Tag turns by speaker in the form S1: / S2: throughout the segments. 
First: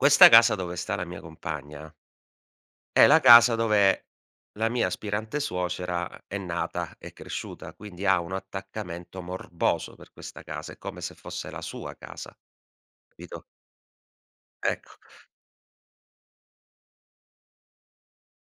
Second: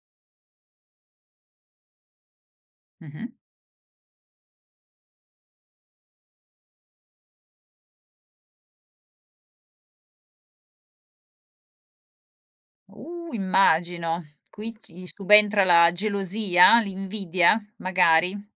S1: Questa casa dove sta la mia compagna è la
S2: Mh-mh.
S1: casa dove la mia aspirante suocera è nata e cresciuta, quindi ha uno attaccamento morboso per questa casa, è come se fosse la sua casa,
S2: Uh!
S1: capito?
S2: Immagino. Qui chi
S1: Ecco.
S2: gli subentra la gelosia? L'invidia, magari?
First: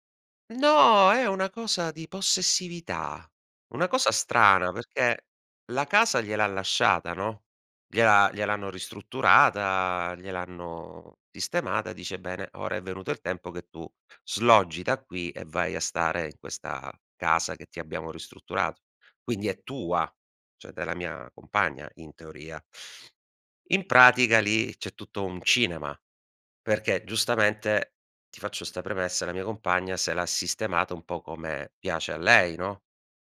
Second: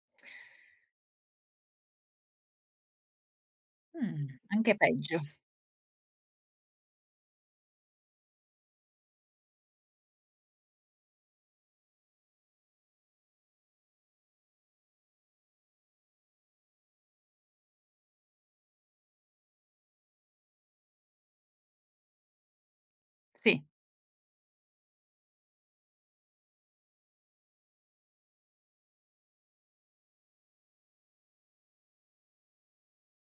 S1: No! È una cosa di possessività. Una cosa
S2: Mh,
S1: strana,
S2: anche peggio.
S1: perché la casa gliel'ha lasciata, no, gliel'ha gliel'hanno ristrutturata, gliel'hanno sistemata, dice: "Bene, ora è venuto il tempo che tu sloggi da qui e vai a stare in questa casa che ti abbiamo ristrutturato. Quindi è tua" cioè, della mia compagna in teoria
S2: Sì.
S1: in pratica lì c'è tutto un cinema. Perché giustamente, ti faccio 'sta premessa, la mia compagna se l'ha sistemato un po' come piace a lei, no,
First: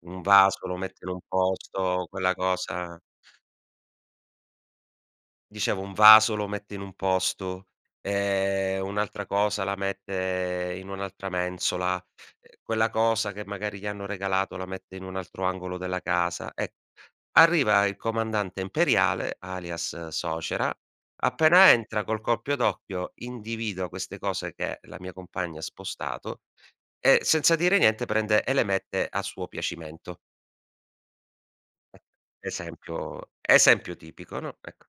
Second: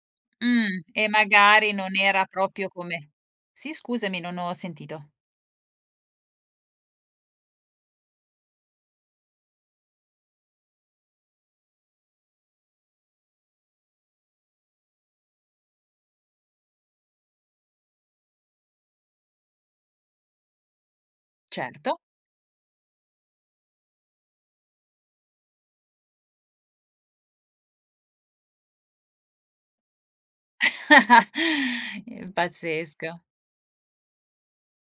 S1: un vaso lo
S2: Mh,
S1: mette
S2: e
S1: in un
S2: magari non
S1: posto,
S2: era
S1: quella
S2: proprio
S1: cosa
S2: come sì, scusami, non ho sentito.
S1: Dicevo un vaso lo mette in un posto, ehm, un'altra cosa la mette in un'altra mensola. Ehm, quella cosa che magari gli hanno regalato la mette in un altro angolo della casa, e arriva il comandante imperiale, alias suocera, appena
S2: Certo.
S1: entra col colpo d'occhio individua queste cose che la mia compagna ha spostato, e senza dire niente prende e le mette a suo piacimento.
S2: Ehm, pazzesca.
S1: Esempio esempio tipico, no, ecco.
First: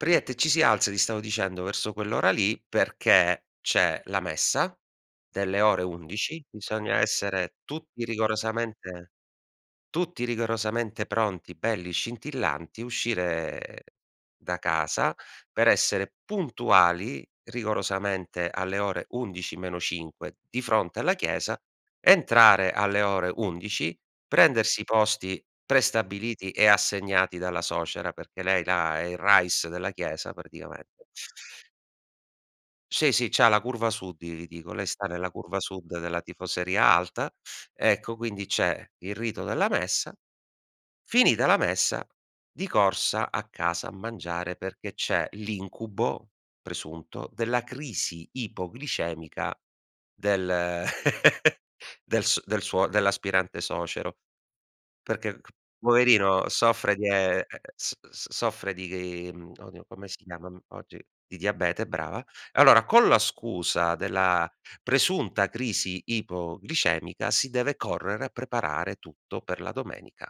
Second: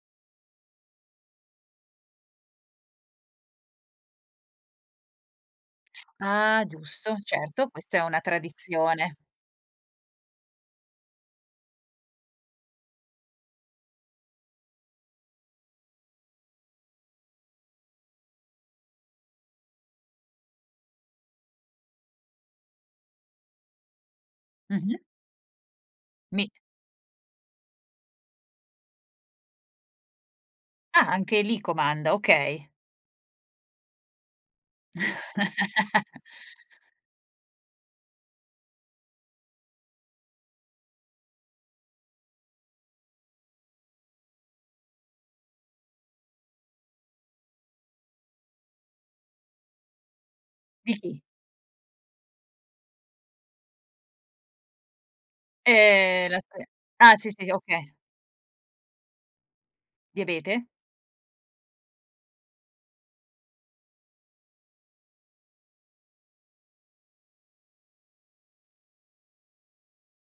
S1: Praticamente ci si alza, ti stavo dicendo, verso quell'ora lì, perché c'è la messa delle ore 11,
S2: Ah!
S1: bisogna
S2: Giusto,
S1: essere
S2: certo, questa è
S1: tutti
S2: una
S1: rigorosamente
S2: tradizione.
S1: tutti rigorosamente pronti, belli scintillanti, uscire da casa per essere puntuali, rigorosamente alle ore 11 meno 5 di fronte alla chiesa, entrare alle ore 11, prendersi i
S2: Mh-mh.
S1: posti
S2: Mi
S1: prestabiliti e assegnati dalla suocera, perché lei là è il rais della chiesa praticame
S2: Ah, anche lì comanda, okay.
S1: Sì, sì, c'ha la curva sud, i li dico, lei sta nella curva sud della tifoseria alta, ecco, quindi c'è il rito della messa. Finita la messa, di corsa a casa a mangiare perché c'è l'incubo, presunto, della crisi ipoglicemica del
S2: Di chi?
S1: del s del suo dell'aspirante suocero. Perché c
S2: Ehm, la
S1: poverino
S2: sale
S1: soffre di e
S2: ah sì,
S1: ehm, ehm,
S2: sì,
S1: s
S2: okay.
S1: s soffre di grim oddio come si chiama, mhmm,
S2: Diabete?
S1: oggi di diabete, brava. E allora, con la scusa della presunta crisi ipoglicemica si deve correre a preparare tutto per la domenica.